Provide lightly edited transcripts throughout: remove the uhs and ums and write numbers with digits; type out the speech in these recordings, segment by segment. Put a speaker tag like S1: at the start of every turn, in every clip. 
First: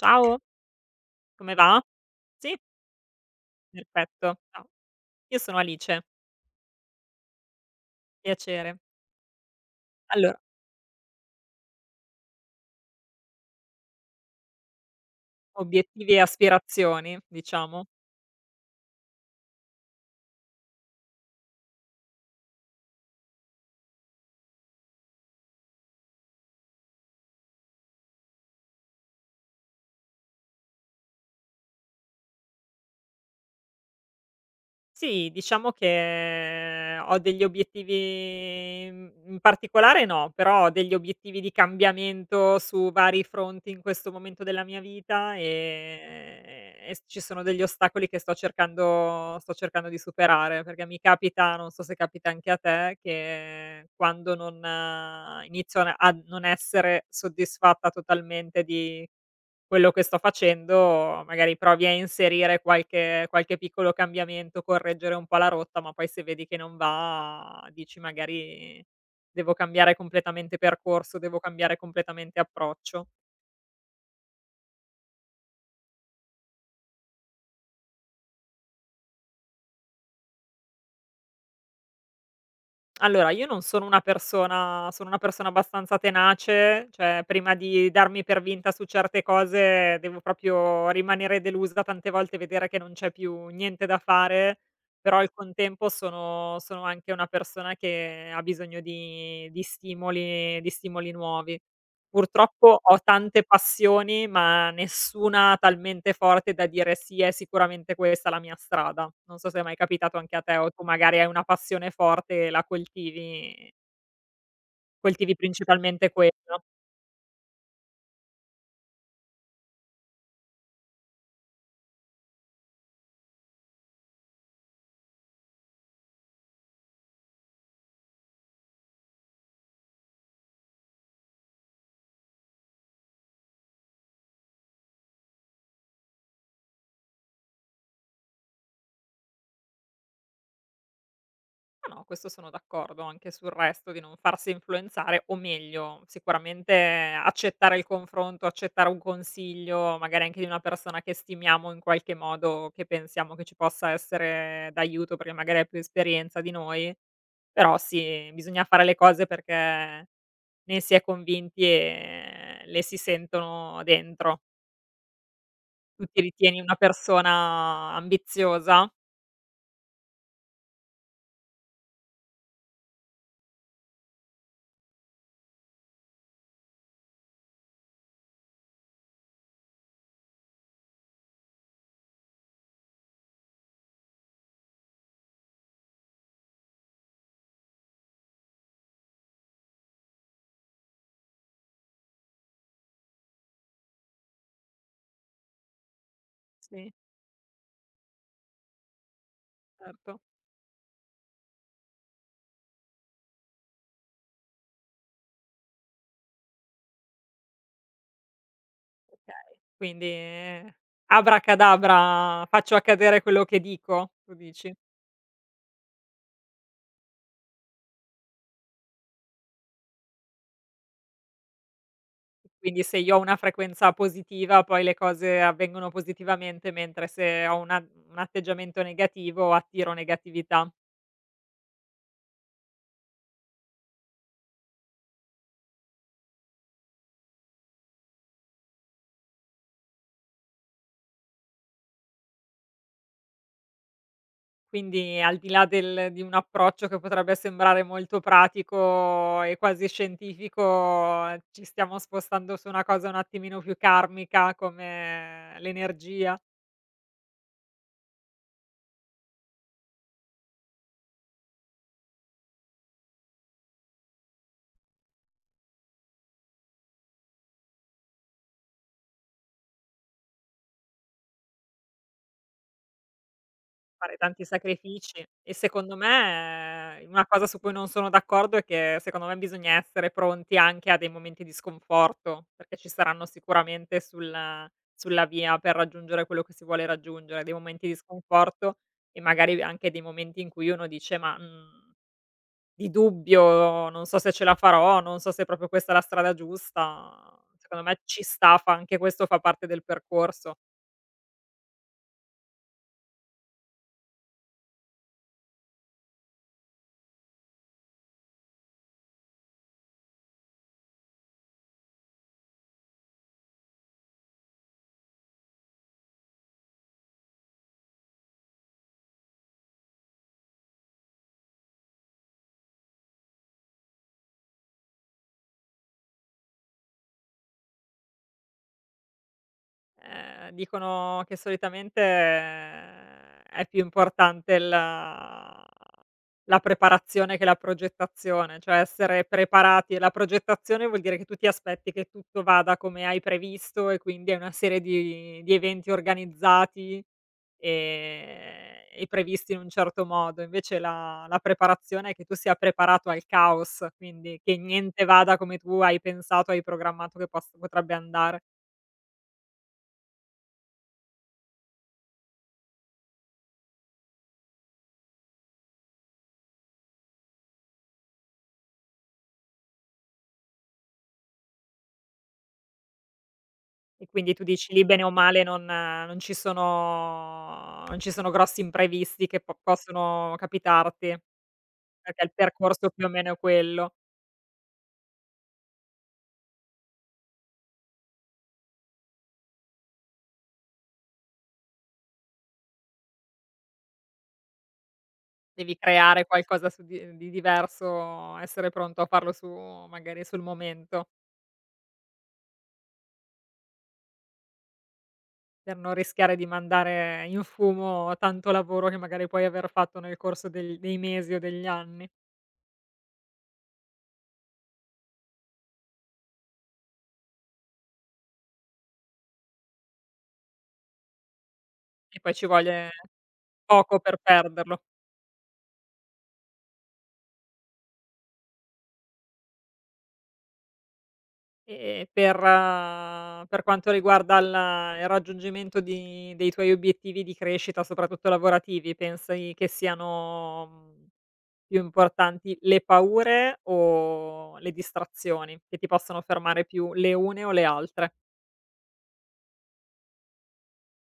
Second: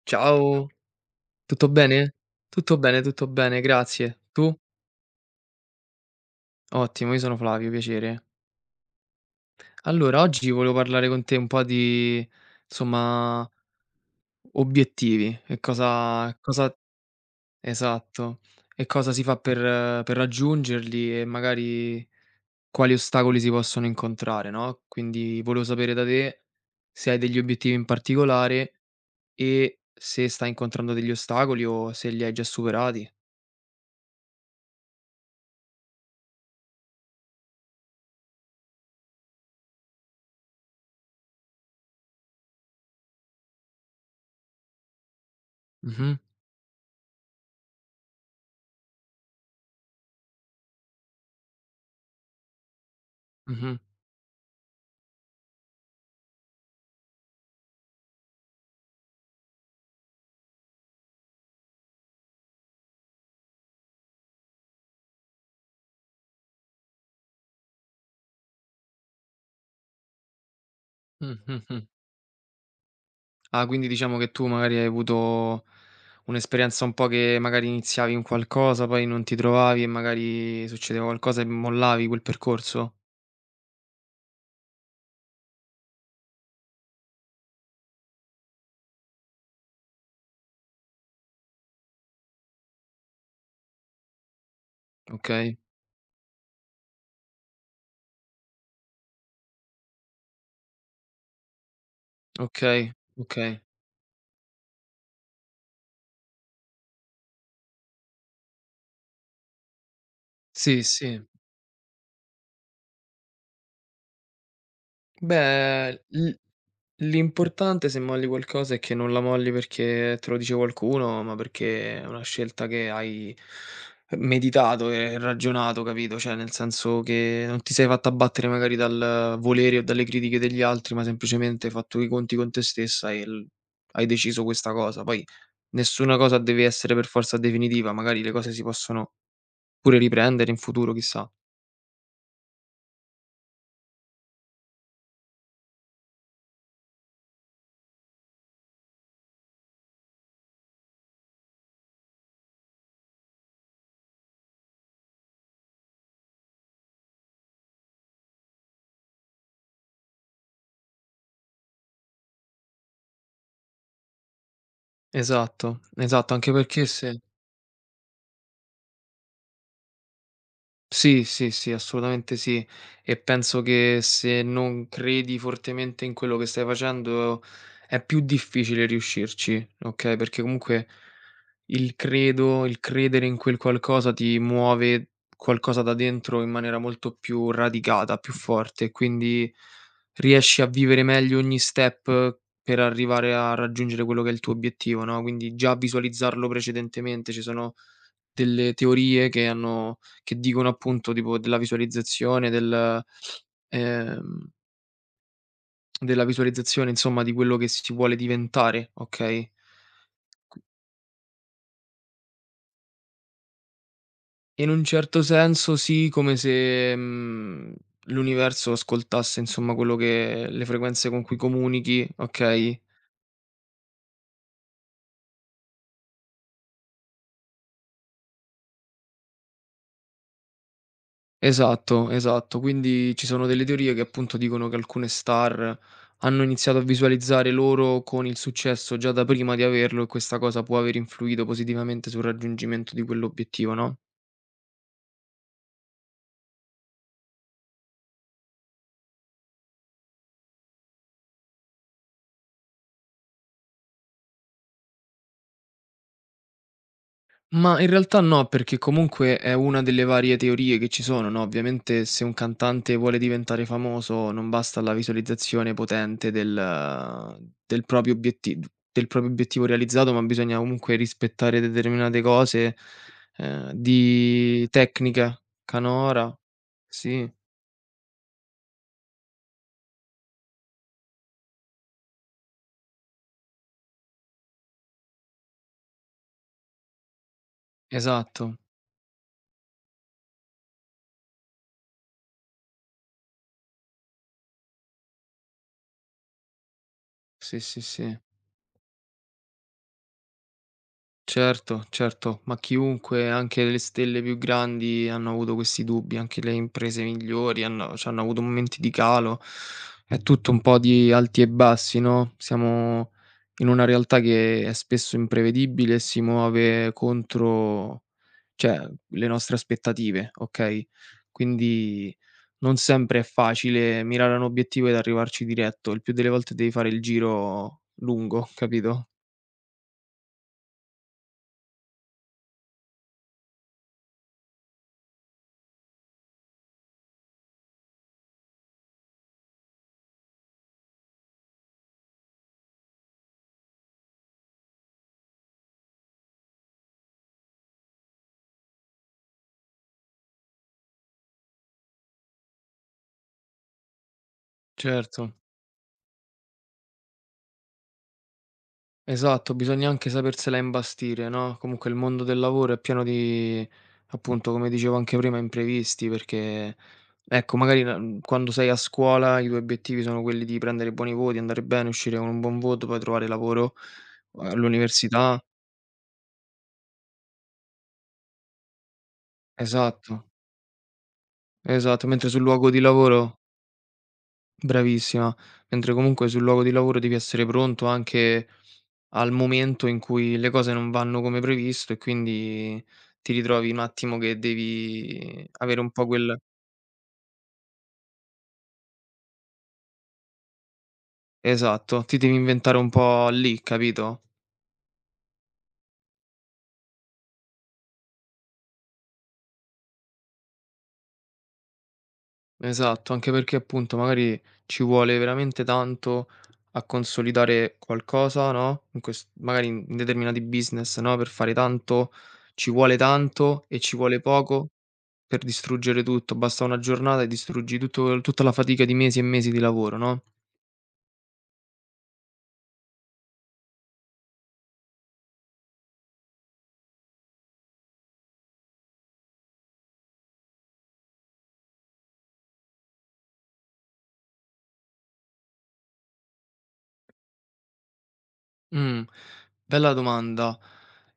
S1: Ciao,
S2: Ciao,
S1: come
S2: tutto
S1: va?
S2: bene?
S1: Sì?
S2: Tutto bene, tutto bene, grazie.
S1: Perfetto.
S2: Tu?
S1: Ciao, io sono Alice,
S2: Ottimo, io sono Flavio, piacere.
S1: piacere.
S2: Allora,
S1: Allora,
S2: oggi volevo parlare con te un po' di, insomma, obiettivi e
S1: obiettivi e
S2: cosa cosa
S1: aspirazioni, diciamo.
S2: esatto, e cosa si fa per raggiungerli e magari quali ostacoli si possono incontrare, no. Quindi volevo sapere da te se hai degli obiettivi in particolare e se stai incontrando degli ostacoli o se li hai già superati.
S1: Sì, diciamo che ho degli obiettivi in particolare no, però ho degli obiettivi di cambiamento su vari fronti in questo momento della mia vita,
S2: Mh-mh.
S1: e s ci sono degli ostacoli che sto cercando di superare, perché mi capita, non so se capita anche a te,
S2: Mh-mh.
S1: che quando non inizio a n a non essere soddisfatta totalmente di quello che sto facendo, magari provi a inserire qualche piccolo cambiamento, correggere un po' la rotta, ma poi se vedi che non va dici magari: "Devo cambiare completamente percorso,
S2: Mh,
S1: devo
S2: mh,
S1: cambiare
S2: mh.
S1: completamente approccio".
S2: Ah, quindi diciamo che tu magari hai avuto un'esperienza un po' che magari iniziavi un qualcosa, poi non ti trovavi e magari succedeva qualcosa e mollavi quel percorso?
S1: Allora, io non sono una persona sono una persona abbastanza tenace, cioè prima di darmi per vinta su certe cose devo proprio rimanere delusa tante volte e vedere che non c'è più niente da fare, però al
S2: Okay,
S1: contempo sono anche una persona che ha bisogno di stimoli nuovi. Purtroppo
S2: okay,
S1: ho tante
S2: okay.
S1: passioni, ma nessuna talmente forte da dire: "Sì, è sicuramente questa la mia strada." Non so se è mai capitato anche a te o tu
S2: Sì,
S1: magari
S2: sì.
S1: hai una passione forte e la coltivi coltivi
S2: Beh,
S1: principalmente quella.
S2: l'importante se molli qualcosa è che non la molli perché te lo dice qualcuno, ma perché è una scelta che hai meditato e ragionato, capito? Cioè, nel senso che non ti sei fatta abbattere magari dal volere o dalle critiche degli altri, ma semplicemente hai fatto i conti con te stessa e hai deciso questa cosa. Poi nessuna cosa deve essere per forza definitiva, magari le cose si possono pure riprendere in futuro, chissà.
S1: No, no, questo sono d'accordo, anche sul resto di non farsi influenzare o meglio, sicuramente accettare il confronto, accettare un consiglio, magari anche di una persona che stimiamo in qualche modo, che pensiamo che ci possa essere d'aiuto perché magari ha più esperienza di noi. Però sì, bisogna fare le cose perché ne si è convinti e le si sentono dentro.
S2: Esatto,
S1: Tu ti
S2: esatto, anche
S1: ritieni una
S2: perché se.
S1: persona ambiziosa?
S2: Sì, sì, sì, assolutamente sì. E penso che se non credi fortemente in quello che stai facendo è più difficile riuscirci, okay, perché comunque il credo, il credere in quel qualcosa ti muove qualcosa da dentro in maniera molto più radicata, più forte, quindi riesci a vivere meglio ogni step per arrivare a raggiungere quello che è il tuo obiettivo, no. Quindi già visualizzarlo
S1: Sì,
S2: precedentemente, ci sono delle teorie
S1: certo,
S2: che dicono appunto tipo della visualizzazione, ehm, della visualizzazione insomma di quello che si vuole diventare, okay,
S1: okay. Quindi abracadabra, faccio accadere quello che dico, tu
S2: in
S1: dici.
S2: un certo senso sì, come se, l'universo ascoltasse insomma quello che le frequenze con cui comunichi, okay.
S1: Quindi se io ho una frequenza positiva poi le cose avvengono positivamente, mentre se ho una un atteggiamento negativo attiro negatività.
S2: Esatto, esatto. Quindi ci sono delle teorie che appunto dicono che alcune star hanno iniziato a visualizzare loro con il successo già da prima di averlo e questa cosa può aver influito positivamente sul raggiungimento di quell'obiettivo, no?
S1: Quindi al di là del di un approccio che potrebbe sembrare molto pratico e quasi scientifico, ci stiamo spostando su una cosa un attimino più karmica come l'energia,
S2: Ma in realtà no, perché comunque è una delle varie teorie che ci sono, no. Ovviamente se un cantante vuole diventare famoso non basta la visualizzazione potente del proprio obieti del proprio obiettivo realizzato, ma bisogna comunque rispettare determinate cose,
S1: fare tanti
S2: di
S1: sacrifici
S2: tecnica
S1: e secondo
S2: canora.
S1: me una
S2: Sì,
S1: cosa su cui non sono d'accordo è che secondo me bisogna essere pronti anche a dei momenti di sconforto, perché ci saranno sicuramente sulla via per raggiungere quello che si vuole raggiungere, dei momenti di
S2: esatto.
S1: sconforto e magari anche dei momenti in cui uno dice: "Ma, mhmm" Di dubbio, non so se ce la farò, non so se proprio questa è la strada giusta.
S2: Sì, sì,
S1: Secondo me
S2: sì.
S1: ci sta, fa anche questo fa parte del percorso.
S2: Certo, certo, ma chiunque, anche le stelle più grandi hanno avuto questi dubbi, anche le imprese migliori hanno cioè hanno avuto momenti di calo. È tutto un po' di alti e bassi, no. Siamo in una realtà che è spesso imprevedibile e si muove contro, cioè, le nostre aspettative, okay. Quindi non sempre è facile mirare a un obiettivo ed arrivarci diretto, il più delle volte devi fare il giro lungo, capito?
S1: Dicono che solitamente è più importante la preparazione che la progettazione, cioè essere preparati e la progettazione vuol dire che tu ti aspetti che tutto vada come hai previsto e quindi è una serie di eventi organizzati e previsti in un certo modo. Invece la preparazione è che tu sia preparato al caos, quindi che niente
S2: Certo.
S1: vada come tu hai pensato, hai programmato che poss potrebbe andare.
S2: Esatto, bisogna anche sapersela imbastire, no. Comunque il mondo del lavoro è pieno di, appunto, come dicevo anche prima, imprevisti. Perché, ecco, magari quando sei a scuola i tuoi obiettivi sono quelli di prendere buoni voti, andare bene, uscire con un buon voto, poi trovare lavoro,
S1: E quindi tu dici: "Lì bene o male
S2: all'università,
S1: non ci sono grossi imprevisti che po
S2: esatto,
S1: possono capitarti,
S2: esatto,
S1: perché
S2: mentre
S1: il
S2: sul luogo di
S1: percorso più o meno
S2: lavoro,
S1: è quello.
S2: bravissima, mentre comunque sul luogo di lavoro devi essere pronto anche al momento in cui le cose non vanno come previsto e quindi ti ritrovi un attimo che devi
S1: Devi
S2: avere un po'
S1: creare
S2: quel.
S1: qualcosa su di diverso, essere pronto a farlo su magari sul momento."
S2: Esatto, ti devi inventare un po' lì, capito?
S1: Per non rischiare di mandare in fumo tanto lavoro che magari puoi aver fatto nel corso del dei mesi o degli anni
S2: Esatto, anche perché appunto magari ci vuole veramente tanto a consolidare qualcosa, no, in ques magari in determinati business, no, per fare tanto
S1: e poi ci
S2: ci
S1: vuole
S2: vuole tanto e ci
S1: poco per
S2: vuole poco
S1: perderlo.
S2: per distruggere tutto. Basta una giornata e distruggi tutto tutta la fatica di mesi e mesi di lavoro, no?
S1: E per quanto riguarda la il raggiungimento di dei tuoi obiettivi di crescita, soprattutto lavorativi, pensi che siano, più importanti le paure o le distrazioni, che ti possono fermare più le une o le altre?
S2: Mh, bella domanda.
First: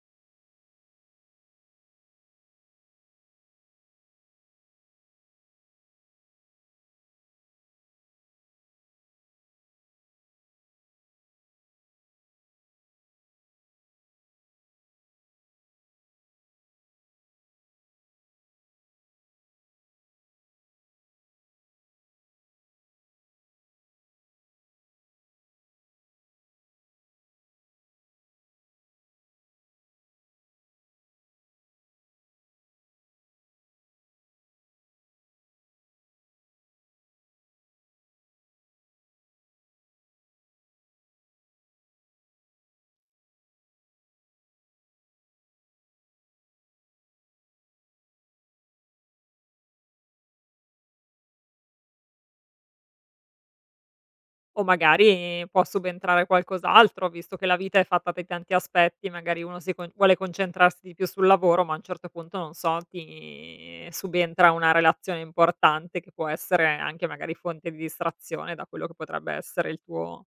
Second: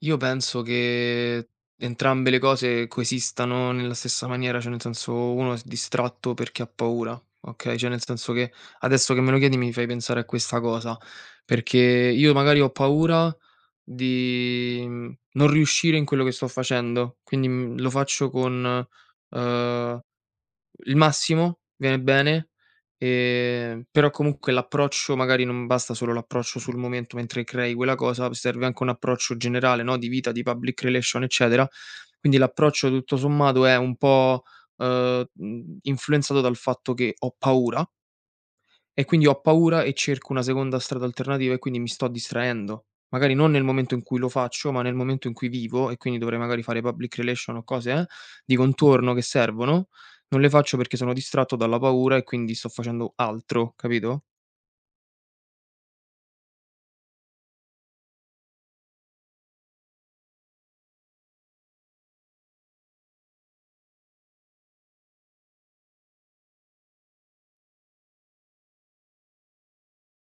S2: Io penso che entrambe le cose coesistano nella stessa maniera, cioè nel senso uno s distratto perché ha paura, okay, cioè nel senso che adesso che me lo chiedi mi fai pensare a questa cosa, perché io magari ho paura di, non riuscire in quello che sto facendo, quindi, lo faccio con, uhm il massimo viene bene, però comunque l'approccio magari non basta solo l'approccio sul momento mentre crei quella cosa, serve anche un approccio generale, no, di vita, di public relation, eccetera. Quindi l'approccio tutto sommato è un po', influenzato dal fatto che ho paura e quindi ho paura e cerco una seconda strada alternativa e quindi mi sto distraendo. Magari non nel momento in cui lo faccio, ma nel momento in cui vivo e quindi dovrei magari fare public relation o cose, di contorno che servono, non le faccio perché sono distratto dalla paura e quindi sto facendo altro, capito?
S1: O magari può subentrare qualcos'altro, visto che la vita è fatta di tanti aspetti, magari uno si con vuole concentrarsi di più sul lavoro, ma a un certo punto, non so, ti subentra una relazione importante che può essere anche magari fonte di distrazione da quello che potrebbe essere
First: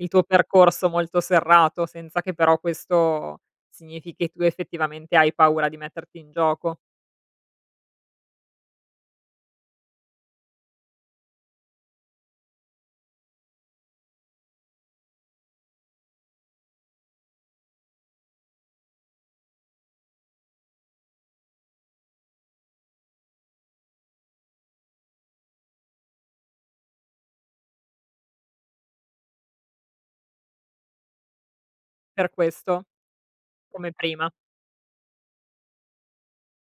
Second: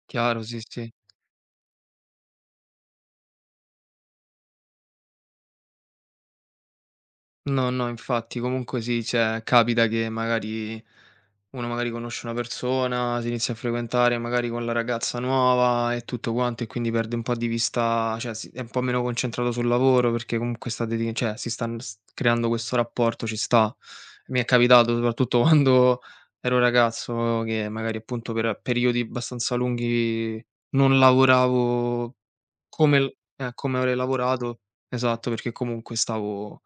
S1: il tuo
S2: Chiaro, sì,
S1: percorso
S2: sì.
S1: molto serrato, senza che però questo significhi che tu effettivamente hai paura di metterti in gioco.
S2: No, no, infatti, comunque sì, cioè capita che magari uno magari conosce una persona, si inizia a frequentare magari con la ragazza nuova e tutto quanto e quindi perde un po' di vista, cioè è un po' meno concentrato sul lavoro perché comunque cioè, si sta creando questo rapporto, ci sta. Mi è capitato soprattutto quando ero ragazzo che magari appunto per periodi abbastanza lunghi non lavoravo
S1: Per questo,
S2: come l come
S1: come
S2: avrei
S1: prima,
S2: lavorato, esatto, perché comunque stavo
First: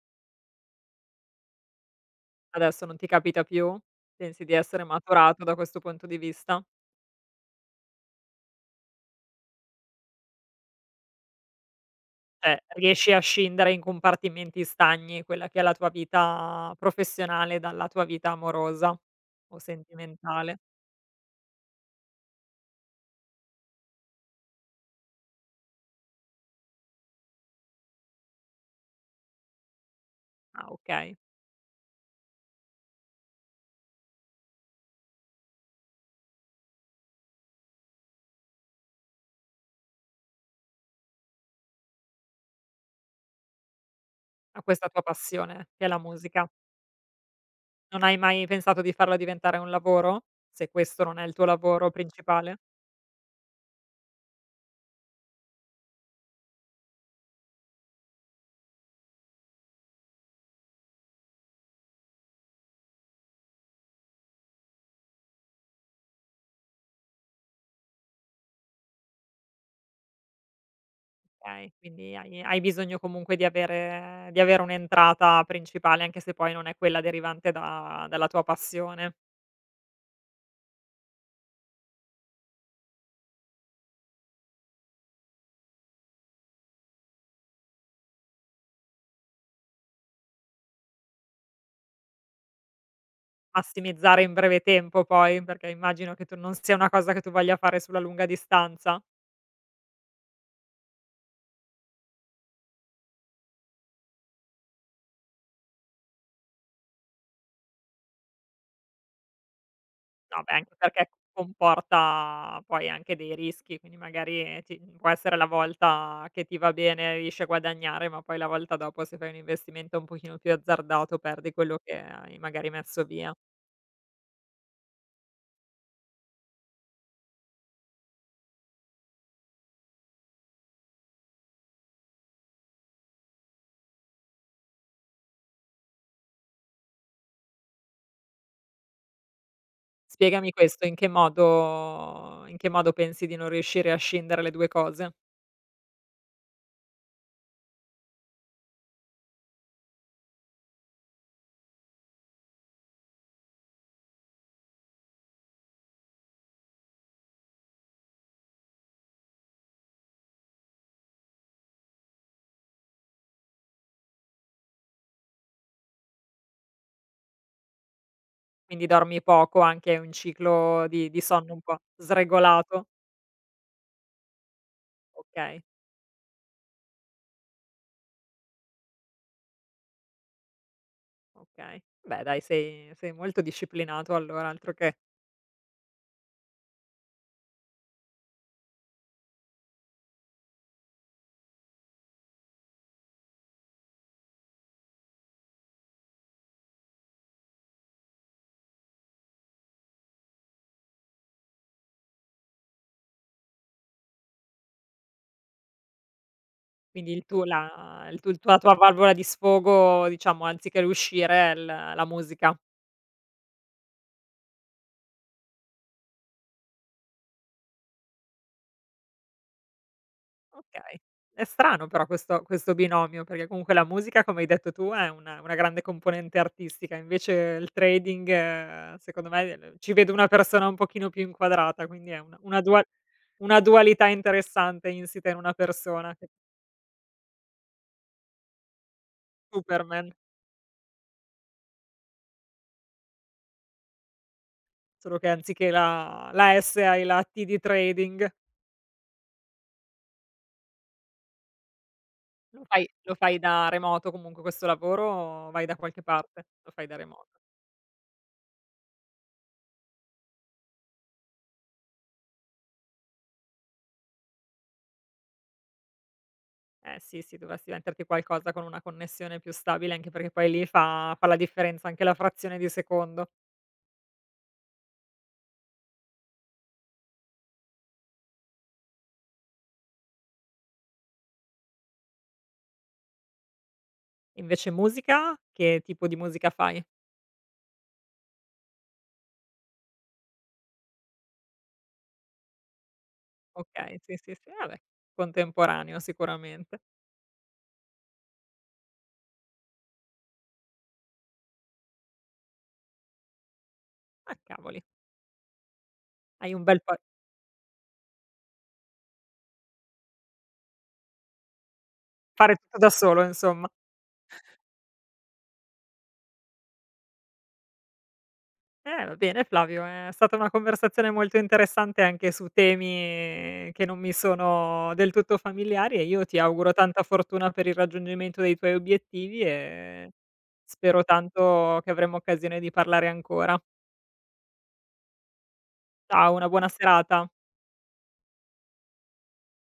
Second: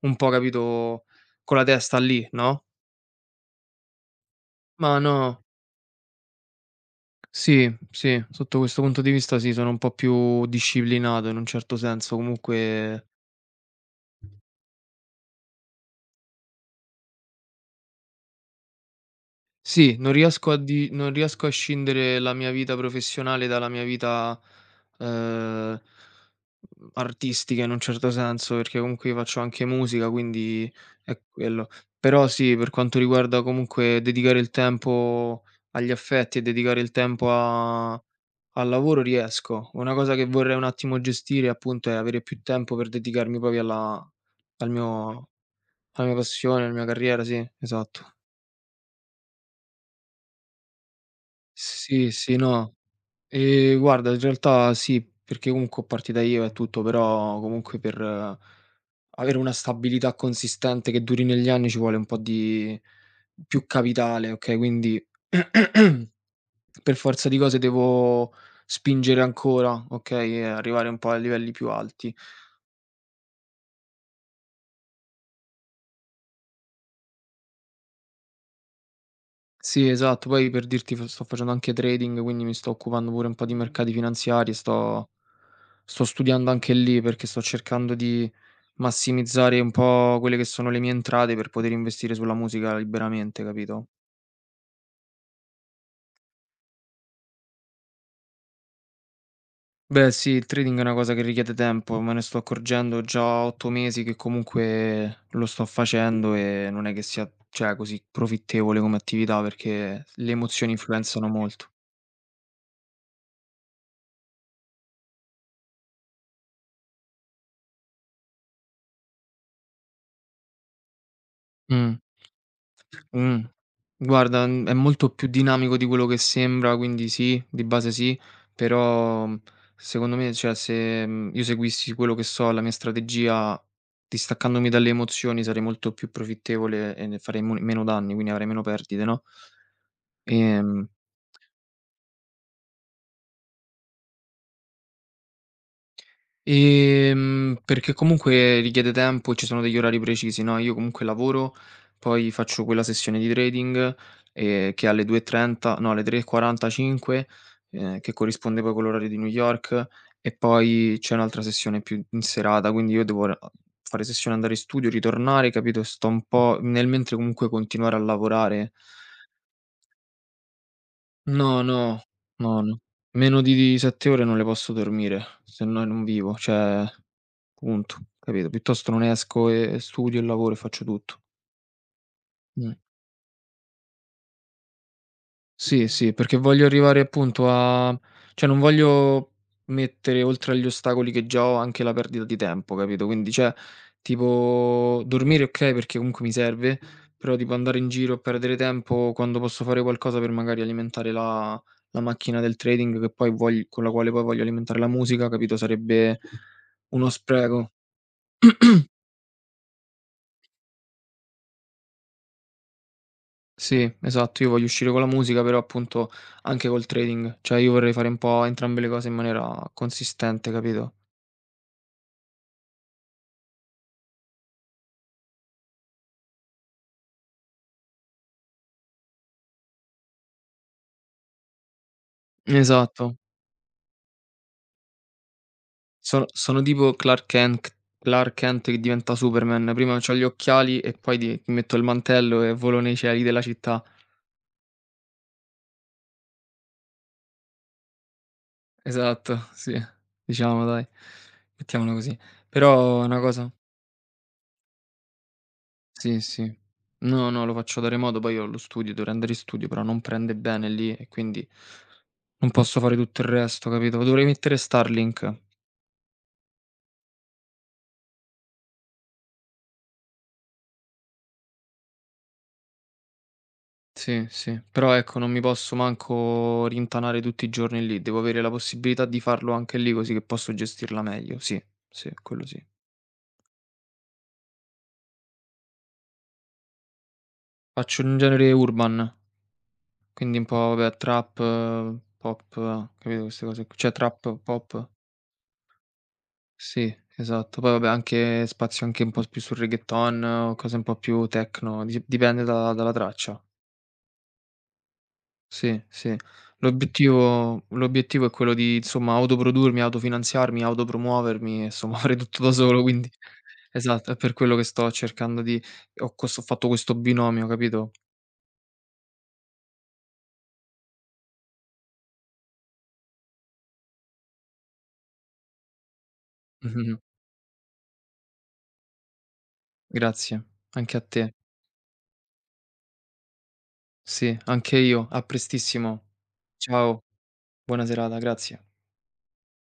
S2: un po', capito, con la testa lì, no.
S1: adesso non ti capita più? Pensi di essere
S2: Ma no,
S1: maturato da questo punto di vista?
S2: sì, sì, sotto questo punto di vista sì, sono un po' più disciplinato in un certo senso,
S1: Cioè,
S2: comunque
S1: riesci a scindere in compartimenti stagni quella che è la tua vita professionale dalla tua vita amorosa o
S2: sì,
S1: sentimentale.
S2: non riesco a scindere la mia vita professionale dalla mia vita, ehm mhmm, artistica in un certo senso, perché comunque io faccio anche musica,
S1: Ah,
S2: quindi è
S1: okay.
S2: quello. Però sì, per quanto riguarda comunque dedicare il tempo agli affetti e dedicare il tempo a al lavoro riesco. Una cosa che vorrei un attimo gestire appunto è avere più tempo per dedicarmi proprio alla
S1: A
S2: al
S1: questa tua
S2: mio
S1: passione che è la
S2: alla mia
S1: musica.
S2: passione, alla mia carriera, sì,
S1: Non
S2: esatto.
S1: hai mai pensato di farla diventare un lavoro? Se questo non è il tuo lavoro
S2: Sì, sì,
S1: principale?
S2: no. Guarda, in realtà sì, perché comunque ho partita IVA e tutto, però comunque per avere una stabilità consistente che duri negli anni ci vuole un po' di più capitale, okay, quindi per forza di cose devo spingere ancora, okay, e arrivare un po' a livelli più
S1: Okay,
S2: alti.
S1: quindi hai bisogno comunque di avere un'entrata principale, anche se poi non è quella derivante da dalla tua passione.
S2: Sì, esatto, poi per dirti f sto facendo anche trading, quindi mi sto occupando pure un po' di mercati finanziari, sto studiando anche lì perché sto cercando di massimizzare un po' quelle che sono le mie entrate per poter investire sulla musica liberamente, capito?
S1: Massimizzare in breve tempo poi, perché immagino che tu non sia una cosa che tu voglia fare sulla lunga distanza.
S2: Beh sì, il trading è una cosa che richiede tempo, me ne sto accorgendo già 8 mesi che comunque lo sto facendo e non è che sia, cioè, così profittevole come attività perché le
S1: No beh,
S2: emozioni
S1: anche perché
S2: influenzano molto.
S1: comporta poi anche dei rischi, quindi magari ti può essere la volta che ti va bene, riesci a guadagnare, ma poi la volta dopo se fai un investimento un pochino più azzardato perdi quello
S2: Mh,
S1: che hai magari messo via.
S2: mh. Guarda, è molto più dinamico di quello che sembra, quindi sì, di base sì, però, secondo me, cioè, se, io seguissi quello che so, la mia strategia, distaccandomi dalle emozioni sarei molto più profittevole e ne farei mon meno danni, quindi avrei meno perdite, no?
S1: Spiegami questo,
S2: Ehm,
S1: in che modo pensi di non riuscire a scindere le 2 cose?
S2: perché comunque richiede tempo e ci sono degli orari precisi, no, io comunque lavoro, poi faccio quella sessione di trading, che è alle 2:30, no, alle 3:45, che corrisponde poi con l'orario di New York, e poi c'è un'altra sessione più in serata, quindi io devo ora fare sessione, andare in studio, ritornare, capito, sto un po' nel mentre comunque continuare a lavorare.
S1: Quindi dormi poco, anche un ciclo di sonno un
S2: No,
S1: po'
S2: no, no, no.
S1: sregolato?
S2: Meno di 7 ore non le posso dormire,
S1: Okay.
S2: se no non vivo, cioè. Punto, capito? Piuttosto non esco e studio e lavoro e faccio tutto.
S1: Okay. Beh dai,
S2: Mh.
S1: sei molto disciplinato allora, altro che
S2: Sì, sì, perché voglio arrivare appunto a, cioè, non voglio mettere oltre agli ostacoli che già ho anche la perdita di tempo, capito? Quindi, cioè, tipo dormire okay, perché comunque mi serve, però tipo andare in giro a perdere tempo quando posso fare qualcosa per magari alimentare la macchina del trading che poi vogl con la quale poi voglio alimentare la musica, capito, sarebbe uno
S1: quindi il tuo
S2: spreco.
S1: la il tu il la tua valvola di sfogo, diciamo, anziché l'uscire è l la musica.
S2: Sì, esatto. Io voglio uscire con la musica, però appunto anche col trading. Cioè io vorrei fare un po' entrambe le cose in maniera consistente, capito?
S1: Okay. È strano però questo binomio, perché comunque la musica, come hai detto tu, è una grande componente artistica, invece il trading secondo me l ci vedo una persona un pochino più inquadrata, quindi è
S2: Esatto.
S1: una dualità interessante insita in una persona
S2: Sono
S1: che
S2: sono tipo Clark Kent che diventa Superman. Prima
S1: Superman.
S2: c'ho gli occhiali e poi di mi metto il mantello e volo nei cieli della città.
S1: Solo che anziché la S hai la T di trading.
S2: Esatto, sì, diciamo dai, mettiamola così. Però è
S1: Lo
S2: una
S1: fai
S2: cosa
S1: da remoto comunque questo lavoro, vai da qualche
S2: sì,
S1: parte,
S2: sì.
S1: lo fai da
S2: No,
S1: remoto.
S2: no, lo faccio da remoto, poi io ho lo studio, dovrei andare in studio, però non prende bene lì e quindi non posso fare tutto il resto, capito? Dovrei mettere Starlink.
S1: Eh sì, sì, dovresti metterti qualcosa con una connessione più stabile, anche perché poi lì fa la differenza anche la frazione di secondo.
S2: Sì, sì, però ecco non mi posso manco rintanare tutti i giorni lì, devo avere la possibilità di farlo anche lì così che posso gestirla meglio. Sì, sì, quello sì.
S1: Invece musica? Che tipo di musica fai?
S2: Faccio un genere urban, quindi un po' vabbè trap, pop, capito queste cose qui, cioè
S1: Okay, sì, sì,
S2: trap,
S1: sì, vabbè,
S2: pop.
S1: contemporaneo sicuramente.
S2: Sì, esatto. Poi vabbè anche spazio anche un po' più sul reggaeton o cose un po' più techno, di dipende da dalla traccia.
S1: Ah cavoli,
S2: Sì, sì.
S1: hai un bel po
S2: L'obiettivo è quello di, insomma, autoprodurmi, autofinanziarmi, autopromuovermi, insomma, fare tutto da
S1: fare tutto
S2: solo,
S1: da
S2: quindi
S1: solo insomma.
S2: esatto, è per quello che sto cercando di, ho fatto questo binomio, capito?
S1: Va bene Flavio, è stata una conversazione molto interessante anche su temi che non mi sono del tutto familiari e io ti auguro
S2: Mh-mh.
S1: tanta fortuna per il raggiungimento dei tuoi obiettivi e
S2: Grazie, anche a
S1: spero
S2: te.
S1: tanto che avremo occasione di parlare ancora.
S2: Sì, anche io. A prestissimo.
S1: Ciao, una buona
S2: Ciao,
S1: serata.
S2: buona serata, grazie.